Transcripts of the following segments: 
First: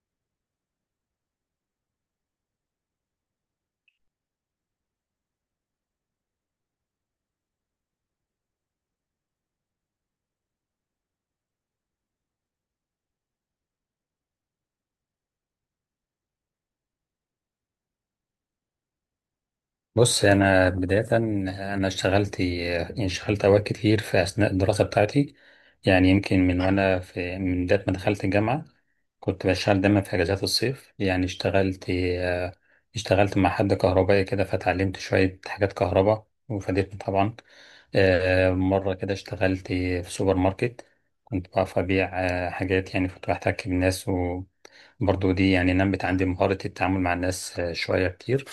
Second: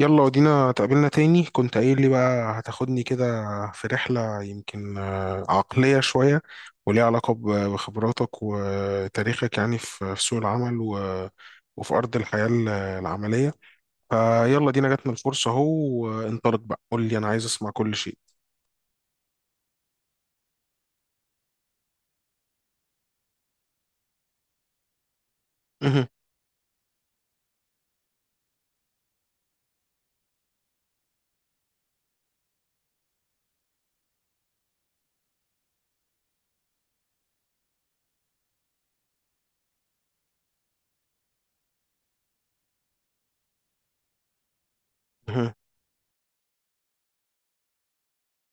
يلا، ودينا تقابلنا تاني. كنت قايل لي بقى هتاخدني كده في رحلة يمكن عقلية شوية، وليها علاقة ب- بخبراتك وتاريخك، يعني في سوق العمل و- وفي أرض الحياة ال- العملية. فيلا دينا جاتنا الفرصة أهو، وانطلق بقى. قول لي، أنا عايز أسمع كل شيء. بص، أنا بداية اشتغلت أوقات كتير في أثناء الدراسة بتاعتي. مهم. يعني يمكن من وأنا في من بداية ما دخلت الجامعة كنت بشتغل دايما في أجازات الصيف. يعني اشتغلت مع حد كهربائي كده فتعلمت شوية حاجات كهرباء وفادتني طبعا. مرة كده اشتغلت في سوبر ماركت، كنت بعرف أبيع حاجات، يعني كنت بحتك بالناس، وبرضو دي مهم. يعني نمت عندي مهارة التعامل مع الناس شوية كتير.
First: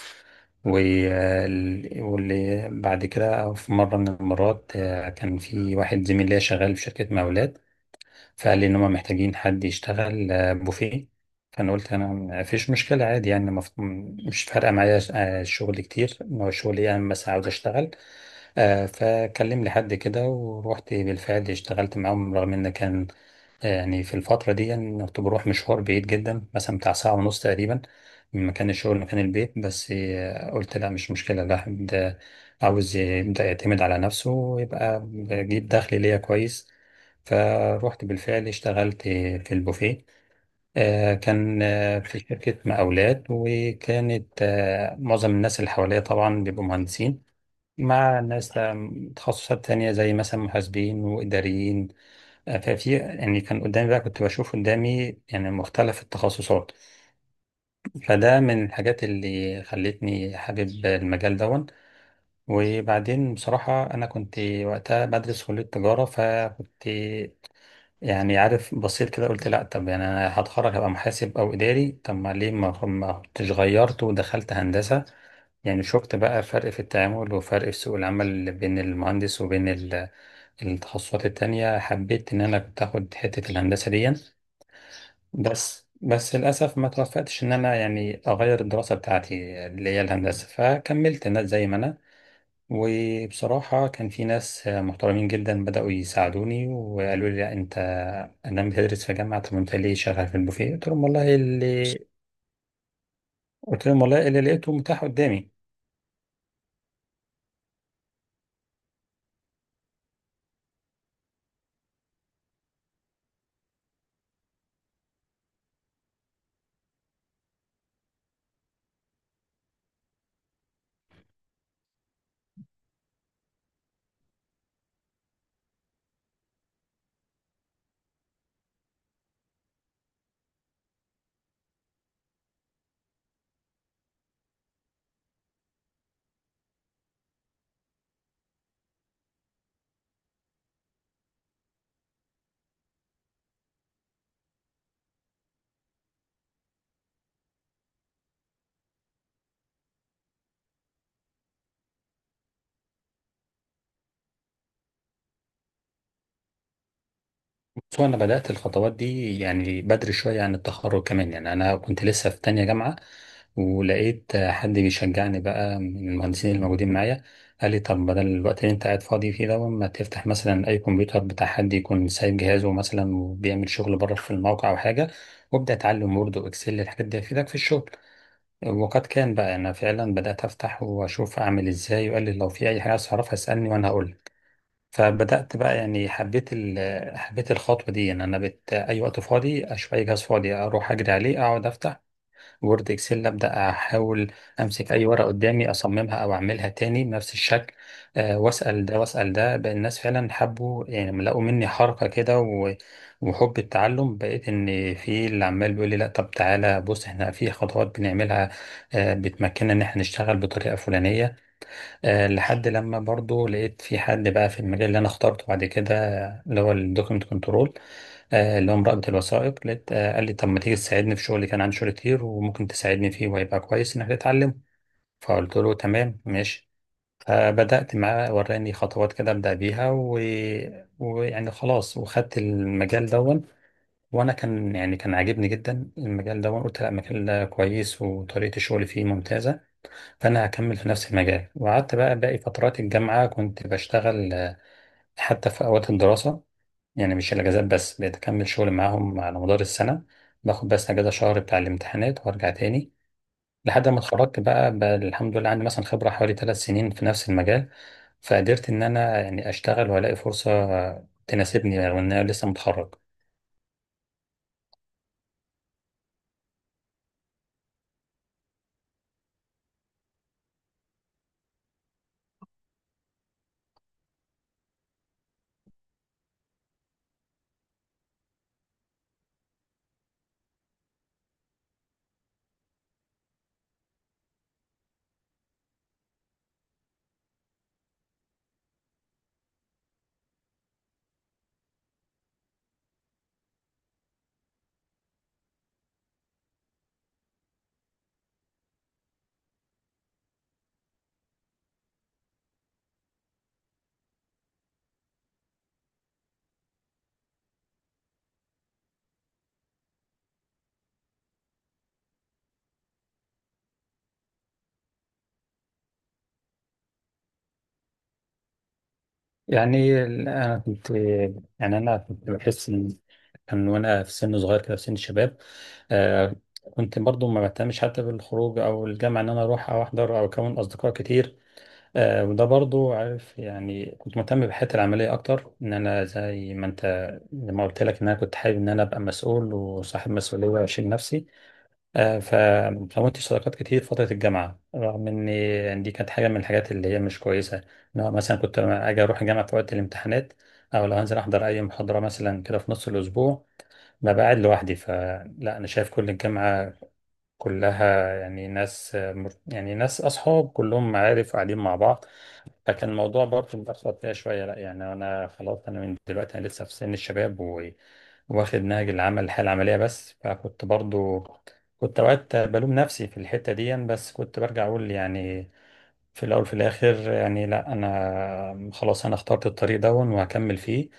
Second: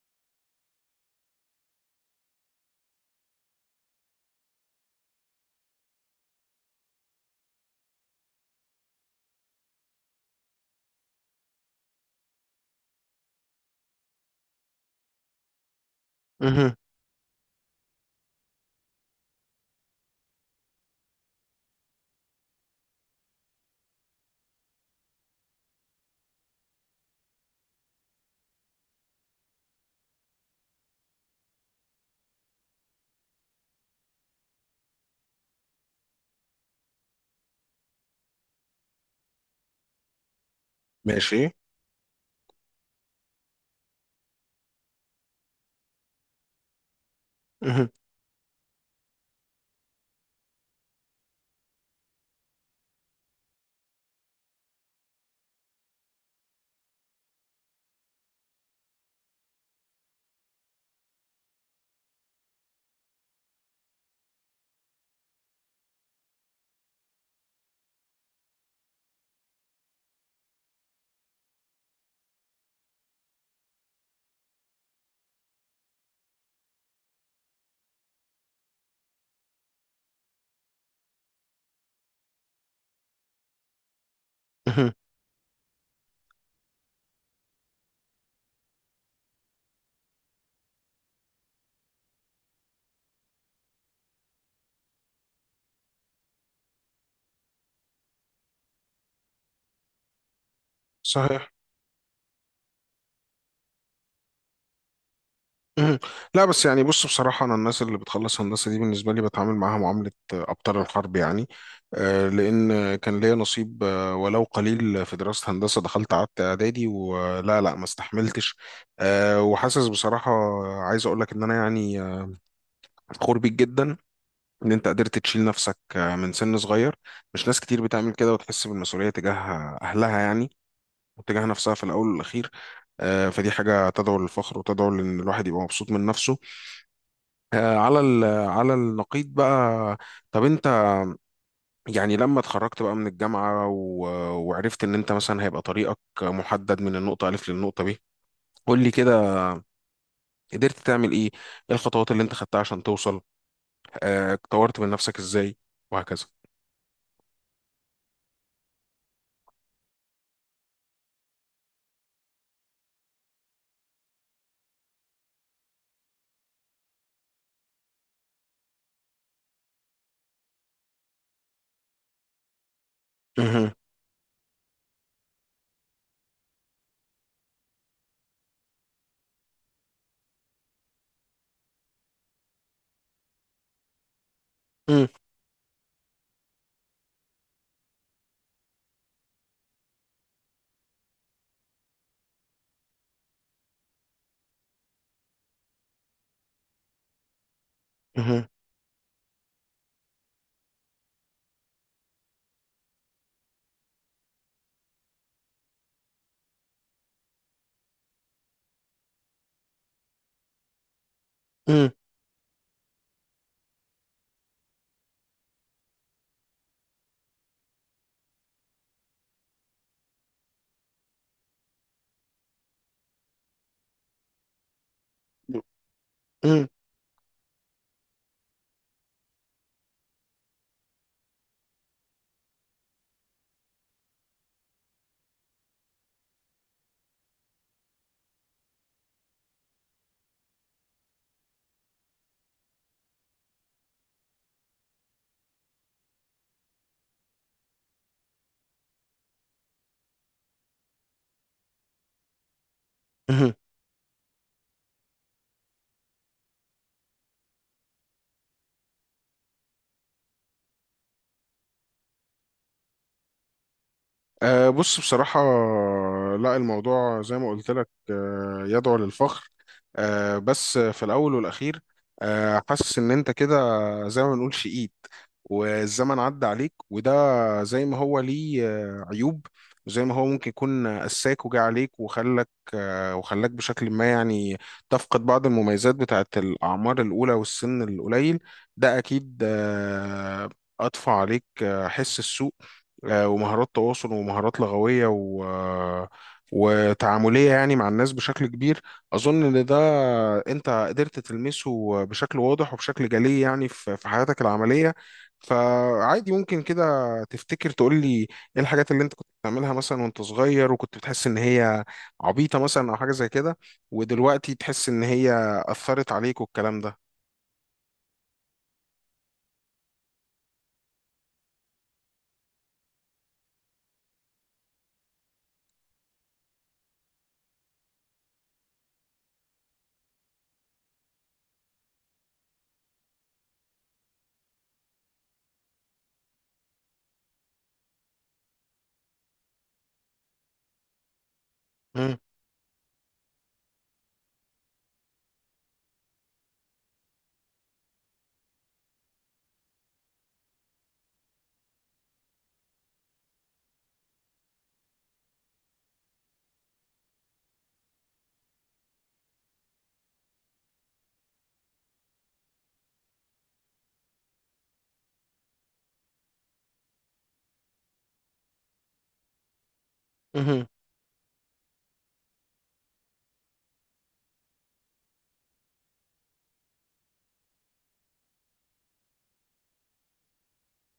واللي بعد كده في مرة من المرات كان في واحد زميل ليا شغال في شركة مقاولات، فقال لي إن هما محتاجين حد يشتغل بوفيه. فأنا قلت أنا مفيش مشكلة عادي، يعني مش فارقة معايا الشغل كتير، إن هو مهم. الشغل يعني بس عاوز أشتغل. فكلم لي حد كده ورحت بالفعل اشتغلت معاهم، رغم ان كان يعني في الفترة دي يعني كنت بروح مشوار بعيد جدا، مثلا بتاع ساعة ونص تقريبا من مكان الشغل لمكان البيت. بس قلت لا مش مشكلة، الواحد عاوز يبدأ يعتمد على نفسه ويبقى بجيب دخل ليا كويس. فروحت بالفعل اشتغلت في البوفيه. ماشي. كان في شركة مقاولات، وكانت معظم الناس اللي حواليا طبعا بيبقوا مهندسين، مهم. مع ناس تخصصات تانية زي مثلا محاسبين وإداريين. ففي يعني كان قدامي، بقى كنت بشوف قدامي يعني مختلف التخصصات، فده من الحاجات اللي خلتني حابب المجال دون. وبعدين بصراحة أنا كنت وقتها بدرس كلية تجارة، فكنت يعني عارف بصيت كده قلت لأ، طب يعني أنا هتخرج هبقى محاسب أو إداري، طب ما ليه ما كنتش غيرت ودخلت هندسة. يعني شفت بقى فرق في التعامل وفرق في سوق العمل بين المهندس وبين التخصصات التانية، حبيت إن أنا كنت آخد حتة الهندسة دي. مهم. بس للأسف ما توفقتش إن أنا يعني أغير الدراسة بتاعتي اللي هي الهندسة، فكملت الناس زي ما أنا. وبصراحة كان في ناس محترمين جدا بدأوا يساعدوني وقالوا لي لا أنت أنا بتدرس في جامعة، طب أنت ليه شغال في البوفيه؟ صحيح. قلت لهم والله اللي لقيته متاح قدامي. مهم. لا بس يعني بص، بصراحة أنا الناس اللي بتخلص هندسة دي بالنسبة لي بتعامل معاها معاملة أبطال الحرب يعني. لأن كان ليا نصيب، ولو قليل، في دراسة هندسة. دخلت قعدت إعدادي ولا لا ما استحملتش. وحاسس بصراحة، عايز أقول لك إن أنا يعني فخور بيك جدا، إن أنت قدرت تشيل نفسك من سن صغير. مش ناس كتير بتعمل كده وتحس بالمسؤولية تجاه أهلها يعني، وتجاه نفسها في الأول والأخير. فدي حاجة تدعو للفخر وتدعو لأن الواحد يبقى مبسوط من نفسه. على النقيض بقى. طب انت، يعني لما اتخرجت بقى من الجامعة وعرفت ان انت مثلا هيبقى طريقك محدد من النقطة ألف للنقطة ب، قول لي كده، قدرت تعمل ايه؟ ايه الخطوات اللي انت خدتها عشان توصل؟ طورت من نفسك ازاي؟ وهكذا. بس هو انا بدات الخطوات دي يعني بدري شويه عن التخرج كمان. يعني انا كنت لسه في تانية جامعه، ولقيت حد بيشجعني بقى من المهندسين الموجودين معايا، قال لي طب بدل الوقت اللي انت قاعد فاضي فيه ده، ما تفتح مثلا اي كمبيوتر بتاع حد يكون سايب جهازه مثلا وبيعمل مهم. شغل بره في الموقع او حاجه، وابدا اتعلم وورد واكسل، الحاجات دي هتفيدك في الشغل. وقد كان بقى، انا فعلا بدات افتح واشوف اعمل ازاي، وقال لي لو في اي حاجه عايز اعرفها اسالني وانا هقول. مم. فبدأت بقى، يعني حبيت حبيت الخطوة دي، ان انا اي وقت فاضي اشوف اي جهاز فاضي اروح اجري عليه، اقعد افتح وورد اكسل، ابدأ احاول امسك اي ورقة قدامي اصممها او اعملها تاني بنفس الشكل. أه، مهم. واسأل ده واسأل ده، بقى الناس فعلا حبوا، يعني لما لقوا مني حركة كده وحب التعلم، بقيت ان في اللي عمال بيقول لي لا طب تعالى بص احنا في خطوات بنعملها، أه بتمكننا ان احنا نشتغل بطريقة فلانية. مم. لحد لما برضو لقيت في حد بقى في المجال اللي انا اخترته بعد كده، اللي هو الدوكيمنت كنترول، اللي هو مراقبة الوثائق. لقيت قال لي طب ما تيجي تساعدني في شغلي، كان عندي شغل كتير وممكن تساعدني فيه وهيبقى كويس انك تتعلم. فقلت له تمام مم. ماشي. فبدأت معاه وراني خطوات كده أبدأ بيها ويعني خلاص وخدت المجال دون. وأنا كان يعني كان عاجبني جدا المجال دون، قلت لا مجال كويس وطريقة الشغل فيه ممتازة، فأنا هكمل في نفس المجال. وقعدت بقى باقي فترات الجامعة كنت بشتغل حتى في أوقات الدراسة، يعني مش الأجازات بس، بقيت أكمل شغل معاهم على مدار السنة، باخد بس أجازة شهر بتاع الامتحانات وأرجع تاني. مهم. لحد ما اتخرجت بقى، بقى الحمد لله عندي مثلا خبرة حوالي ثلاث سنين في نفس المجال، فقدرت إن أنا يعني أشتغل وألاقي فرصة تناسبني رغم إن أنا لسه متخرج. بص بصراحة، لا الموضوع زي ما قلت لك يدعو للفخر، بس في الأول والأخير حاسس إن أنت كده زي ما بنقول شقيت، والزمن عدى عليك. وده زي ما هو ليه عيوب، وزي ما هو ممكن يكون قساك وجا عليك وخلك آه، وخلاك بشكل ما، يعني تفقد بعض المميزات بتاعت الأعمار الأولى والسن القليل. ده أكيد أضفى عليك حس السوء، ومهارات تواصل ومهارات لغوية و آه، وتعاملية، يعني مع الناس بشكل كبير. أظن إن ده أنت قدرت تلمسه بشكل واضح وبشكل جلي، يعني في حياتك العملية. فعادي ممكن كده تفتكر تقول لي إيه الحاجات اللي أنت كنت بتعملها مثلا وأنت صغير، وكنت بتحس إن هي عبيطة مثلا أو حاجة زي كده، ودلوقتي تحس إن هي أثرت عليك والكلام ده. يعني ال- انا كنت يعني انا كنت بحس ان كان وانا في سن صغير كده في سن الشباب. آه، كنت برضو ما بهتمش حتى بالخروج او الجامعه ان انا اروح او احضر او اكون اصدقاء كتير. آه، وده برضو عارف، يعني كنت مهتم بحياتي العمليه اكتر، ان انا زي ما انت لما قلت لك ان انا كنت حابب ان انا ابقى مسؤول وصاحب مسؤوليه واشيل نفسي. مم. فكونت صداقات كتير في فترة الجامعة، رغم إن دي كانت حاجة من الحاجات اللي هي مش كويسة. إن هو مثلا كنت لما أجي أروح الجامعة في وقت الامتحانات أو لو هنزل أحضر أي محاضرة مثلا كده في نص الأسبوع، ببقى قاعد لوحدي، فلا أنا شايف كل الجامعة كلها يعني ناس يعني ناس أصحاب كلهم معارف قاعدين مع بعض، لكن الموضوع برضه متأخر فيها شوية. لا يعني أنا خلاص أنا من دلوقتي أنا لسه في سن الشباب واخد نهج العمل الحياة العملية بس، فكنت مهم. برضه كنت أوقات بلوم نفسي في الحتة دي. بس كنت برجع أقول يعني في الأول في الآخر يعني لا، أنا خلاص أنا اخترت الطريق ده وهكمل فيه.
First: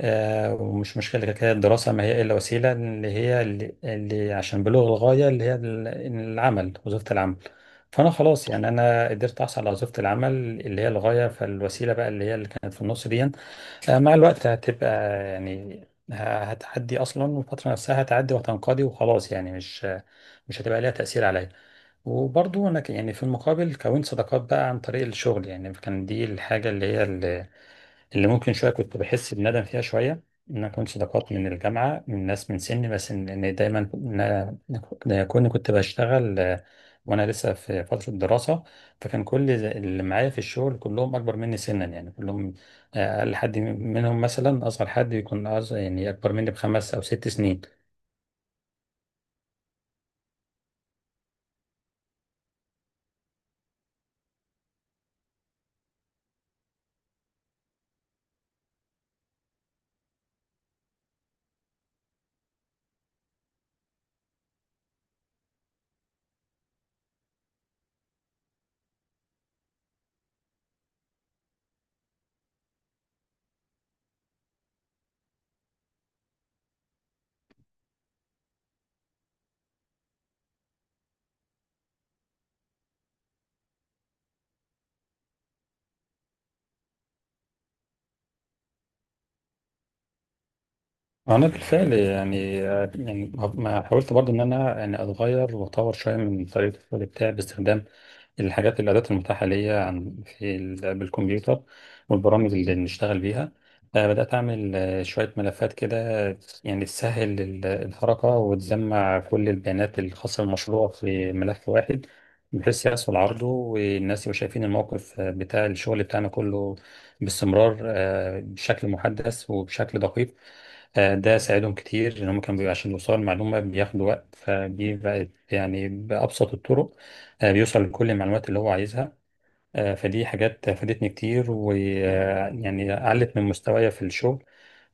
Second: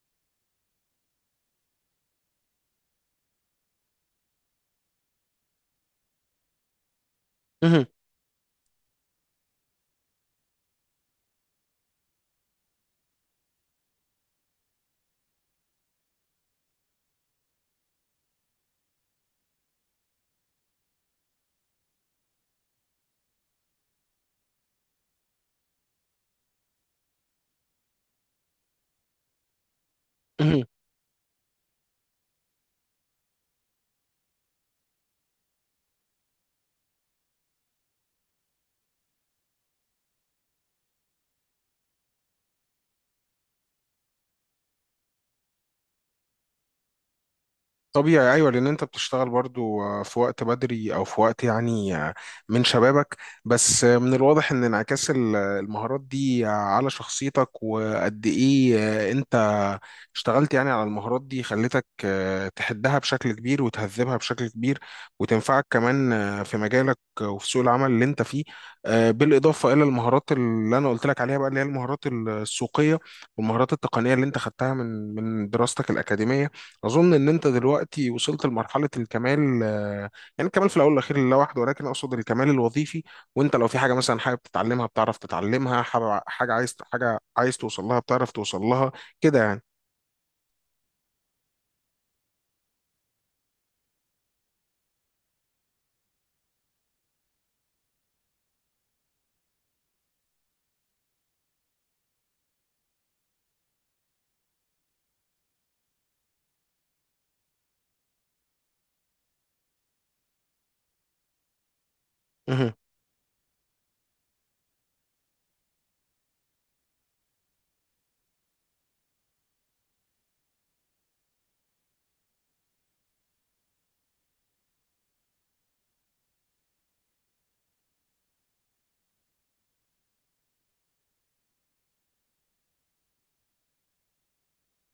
ومش مشكلة، كده كده الدراسة ما هي إلا وسيلة اللي هي اللي عشان بلوغ الغاية اللي هي العمل وظيفة العمل. مهم. فأنا خلاص يعني أنا قدرت أحصل على وظيفة العمل اللي هي الغاية، فالوسيلة بقى اللي هي اللي كانت في النص دي مع الوقت هتبقى يعني ه- هتعدي أصلا، والفترة نفسها هتعدي وهتنقضي وخلاص. يعني مش هتبقى ليها تأثير عليا. وبرضه يعني في المقابل كونت صداقات بقى عن طريق الشغل، يعني كان دي الحاجه اللي هي اللي ممكن شويه كنت بحس بندم فيها شويه، ان مهم. انا كنت صداقات من الجامعه من ناس من سني. بس إن دايما إن كوني كنت بشتغل وانا لسه في فتره الدراسه، فكان كل اللي معايا في الشغل كلهم اكبر مني سنا، يعني كلهم اقل حد منهم مثلا اصغر حد يكون أصغر، يعني اكبر مني بخمس او ست سنين. طبيعي، ايوه، لان انت بتشتغل برضو في وقت بدري او في وقت يعني من شبابك. بس من الواضح ان انعكاس المهارات دي على شخصيتك، وقد ايه انت اشتغلت يعني على المهارات دي خلتك تحدها بشكل كبير وتهذبها بشكل كبير، وتنفعك كمان في مجالك وفي سوق العمل اللي انت فيه. بالاضافه الى المهارات اللي انا قلت لك عليها بقى، اللي هي المهارات السوقيه والمهارات التقنيه اللي انت خدتها من دراستك الاكاديميه. اظن ان انت دلوقتي وصلت لمرحله الكمال. يعني الكمال في الاول والاخير لله وحده، ولكن اقصد الكمال الوظيفي. وانت لو في حاجه مثلا حابب تتعلمها بتعرف تتعلمها، حاجه عايز توصل لها بتعرف توصل لها، كده يعني. انا بالفعل يعني، يعني ما حاولت برضو ان انا يعني اتغير واطور شويه من طريقه الشغل بتاعي باستخدام الحاجات الادوات المتاحه ليا عن بالكمبيوتر والبرامج اللي بنشتغل بيها. بدات اعمل شويه ملفات كده يعني تسهل الحركه، وتجمع كل البيانات الخاصه بالمشروع في ملف واحد، مهم. بحيث يحصل عرضه والناس يبقوا شايفين الموقف بتاع الشغل بتاعنا كله باستمرار، بشكل محدث وبشكل دقيق. ده ساعدهم كتير، ان هم كانوا بيبقى عشان يوصلوا المعلومه بياخدوا وقت، فدي بقت يعني بابسط الطرق بيوصل لكل المعلومات اللي هو عايزها. فدي حاجات فادتني كتير، ويعني علت من مستوايا في الشغل،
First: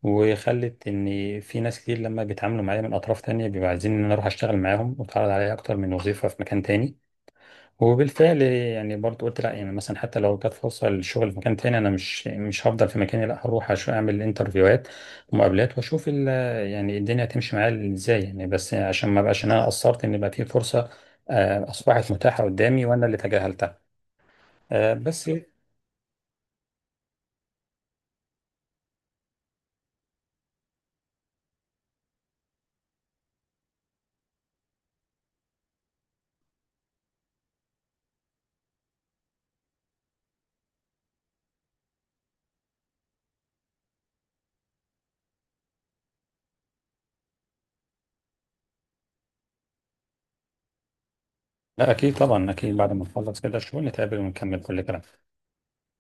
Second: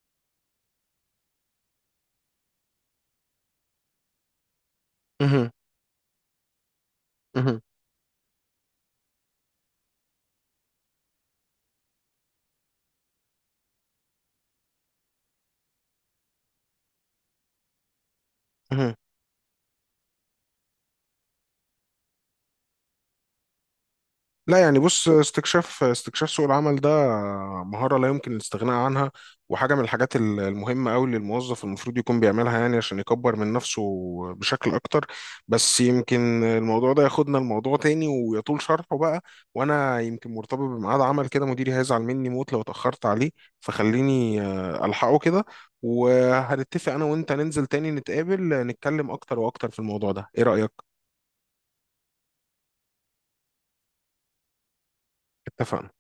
وخلت ان في ناس كتير لما بيتعاملوا معايا من اطراف تانية بيبقوا عايزين ان انا اروح اشتغل معاهم، واتعرض مهم. عليا اكتر من وظيفه في مكان تاني. مهم. وبالفعل يعني برضو قلت لا، يعني مثلا حتى لو جت فرصه للشغل في مكان تاني انا مش هفضل في مكاني، لا هروح اعمل انترفيوهات ومقابلات واشوف يعني الدنيا هتمشي معايا ازاي، يعني بس مهم. عشان ما بقاش إن انا قصرت ان بقى في فرصه اصبحت متاحه قدامي وانا اللي تجاهلتها. لا يعني آه، بص، بس استكشاف سوق العمل ده مهارة لا يمكن الاستغناء عنها، وحاجة من الحاجات المهمة أوي اللي الموظف المفروض يكون بيعملها، يعني عشان يكبر من نفسه بشكل أكتر. بس يمكن الموضوع ده ياخدنا لموضوع تاني ويطول شرحه بقى، وأنا يمكن مرتبط بميعاد عمل كده، مديري هيزعل مني موت لو اتأخرت عليه، فخليني ألحقه كده. وهنتفق أنا وأنت ننزل تاني نتقابل نتكلم أكتر وأكتر في الموضوع ده، إيه رأيك؟ لا اكيد طبعا اكيد بعد ما نخلص كده الشغل نتقابل ونكمل كل كلام. اتفقنا.